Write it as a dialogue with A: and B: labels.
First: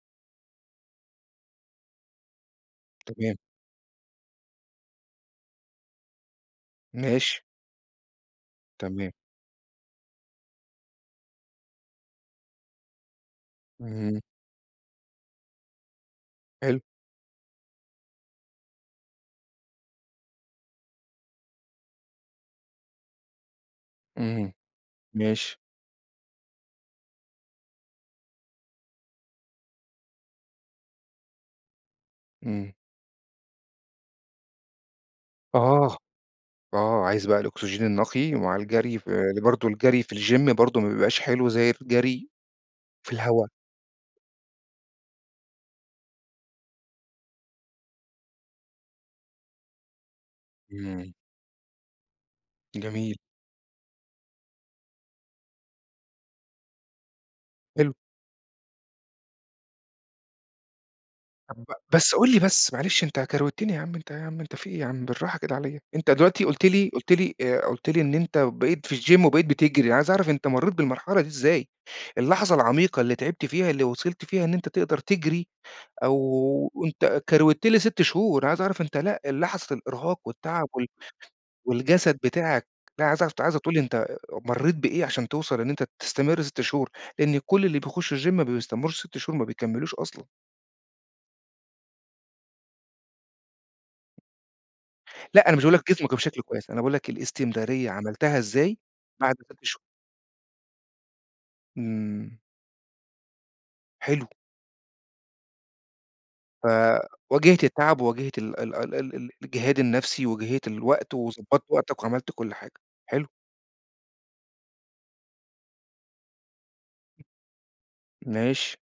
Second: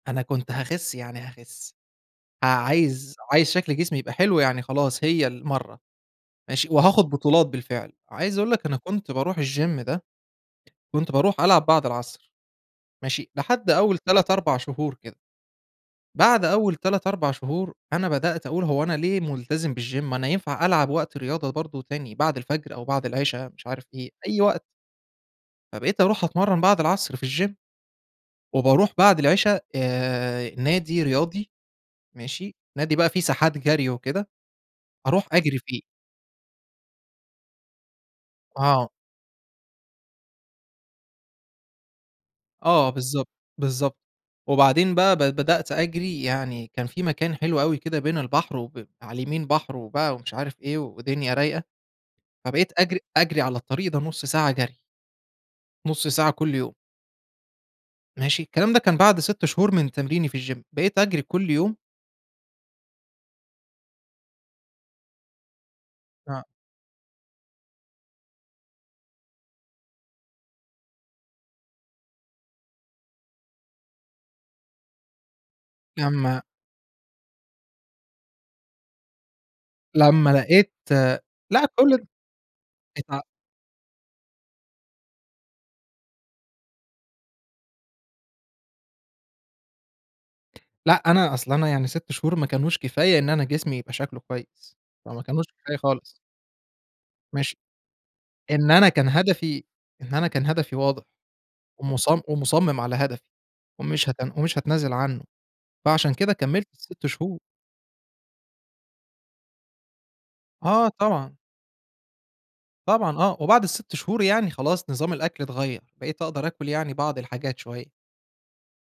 A: أنا كنت هاخِس يعني هاخِس. ع عايز
B: تمام.
A: عايز شكْل جسمي يبقى حلو يعني خلاص هي المرّة، ماشي، وهاخد
B: ماشي.
A: بطولات بالفعل، عايز أقول لك أنا كنت
B: تمام.
A: بارُوح الgym ده، كنت بارُوح ألعب بَعد العصر، ماشي، لحد أول
B: اهم.
A: 3، 4 شهور كده. بعد أول
B: حلو.
A: 3، 4 شهور، أنا بدأت أقول هو أنا ليه مُلتزِم بالgym، أنا ينفع ألعب وقت رياضة برضه تاني بَعد الفَجر أو بعد العِشا، مش عارف إيه، أي
B: اهم،
A: وقت.
B: ماشي.
A: فبقيت ارُوح أتمرّن بَعد العصر في الgym، وبارُوح بَعد العِشا آآ نادي رياضي، ماشي،
B: إمم.
A: نادي بقى في ساحات جرْي وكده، أروح أجرِي فيه.
B: آه، آه، عايز بقى الأوكسجين النقي مع
A: آه.
B: الجري، ف ل برضه الجري في الgym برضه ما بيبقاش حلو زي الجري
A: آه
B: في
A: بالضبط،
B: الهوا.
A: بالضبط. وبعدين بقى ب بدأت أجرِي، يعني كان في مكان حلو أوي كده بين البحر وب على اليمين بحر و بقى ومش عارف إيه
B: إمم.
A: ودنيا رايقة، فبقيت أجرِي
B: جميل.
A: أجرِي على الطريق ده نُص ساعة جري. نُص ساعة كلّ يوم.
B: حلو.
A: ماشي، الكلام ده كان بعد 6 شهور من تمريني في الgym بقيت أجرِي كلّ
B: طَب
A: يوم.
B: بس قُل لي بس معلش، أنت كروِتّني يا عم أنت، يا عم أنت في إيه يا عم، بالراحة كده عليَّ، أنت دلوقتي
A: آه.
B: قُلت لي قُلت لي آآ، قُلت لي إن أنت بقيت في الgym وبقيت بتجرِي، أنا عايز أعرَف أنت مرّيت بالمرحلة دي إزاي؟ اللحظة العميقة اللي تعِبت فيها، اللي وصَلت فيها إن أنت تقدَر تجرِي
A: لمّا
B: أو أنت كروِّتت لي 6 شهور، عايز أعرَف أنت لأ لحظة الإرهاق
A: لمّا
B: والتعَب
A: لقيت
B: وال
A: لأ كلّ ده
B: والجسد بتاعك، لأ
A: اتع
B: عايز اع عايزك تقول لي أنت مرّيت بإيه علشان توصَل إن أنت تستمر 6 شهور؟ لإن كل اللي بيخش الgym ما بيستمرّوش 6 شهور، ما بيكمّلوش أصلًا.
A: لأ، أنا أصل أنا يعني 6 شهور ما كانوش كفاية إن أنا جسمي يبقى شكله كويس، فما كانوش
B: لا، أنا مش باقول
A: كفاية
B: لك جسمك يبقى
A: خالص.
B: بشكل كويس، أنا باقول لك
A: ماشي،
B: الإستمرارية عملتها
A: إن
B: إزاي
A: أنا كان
B: بَعد 6
A: هدفي
B: شهور؟
A: إن أنا كان هدفي واضح ومص
B: إمم.
A: ومُصمِّم على هدفي ومش هات
B: حلو.
A: ومش هاتنازل عنه، فعلشان كده كمّلت
B: ف
A: ال6 شهور.
B: واجهت التعب وواجهت ال ال ال ال ال الجِهاد النفسي، واجهت
A: آه
B: الوقت
A: طبعًا.
B: وضبّطت وقتَك وعملت كلّ حاجة،
A: طبعًا
B: حلو.
A: آه، وبَعد ال6 شهور يعني خلاص نظام الأكل اتغيّر، بقيت أقدَر آكُل يعني بعض الحاجات شوية.
B: ماشي.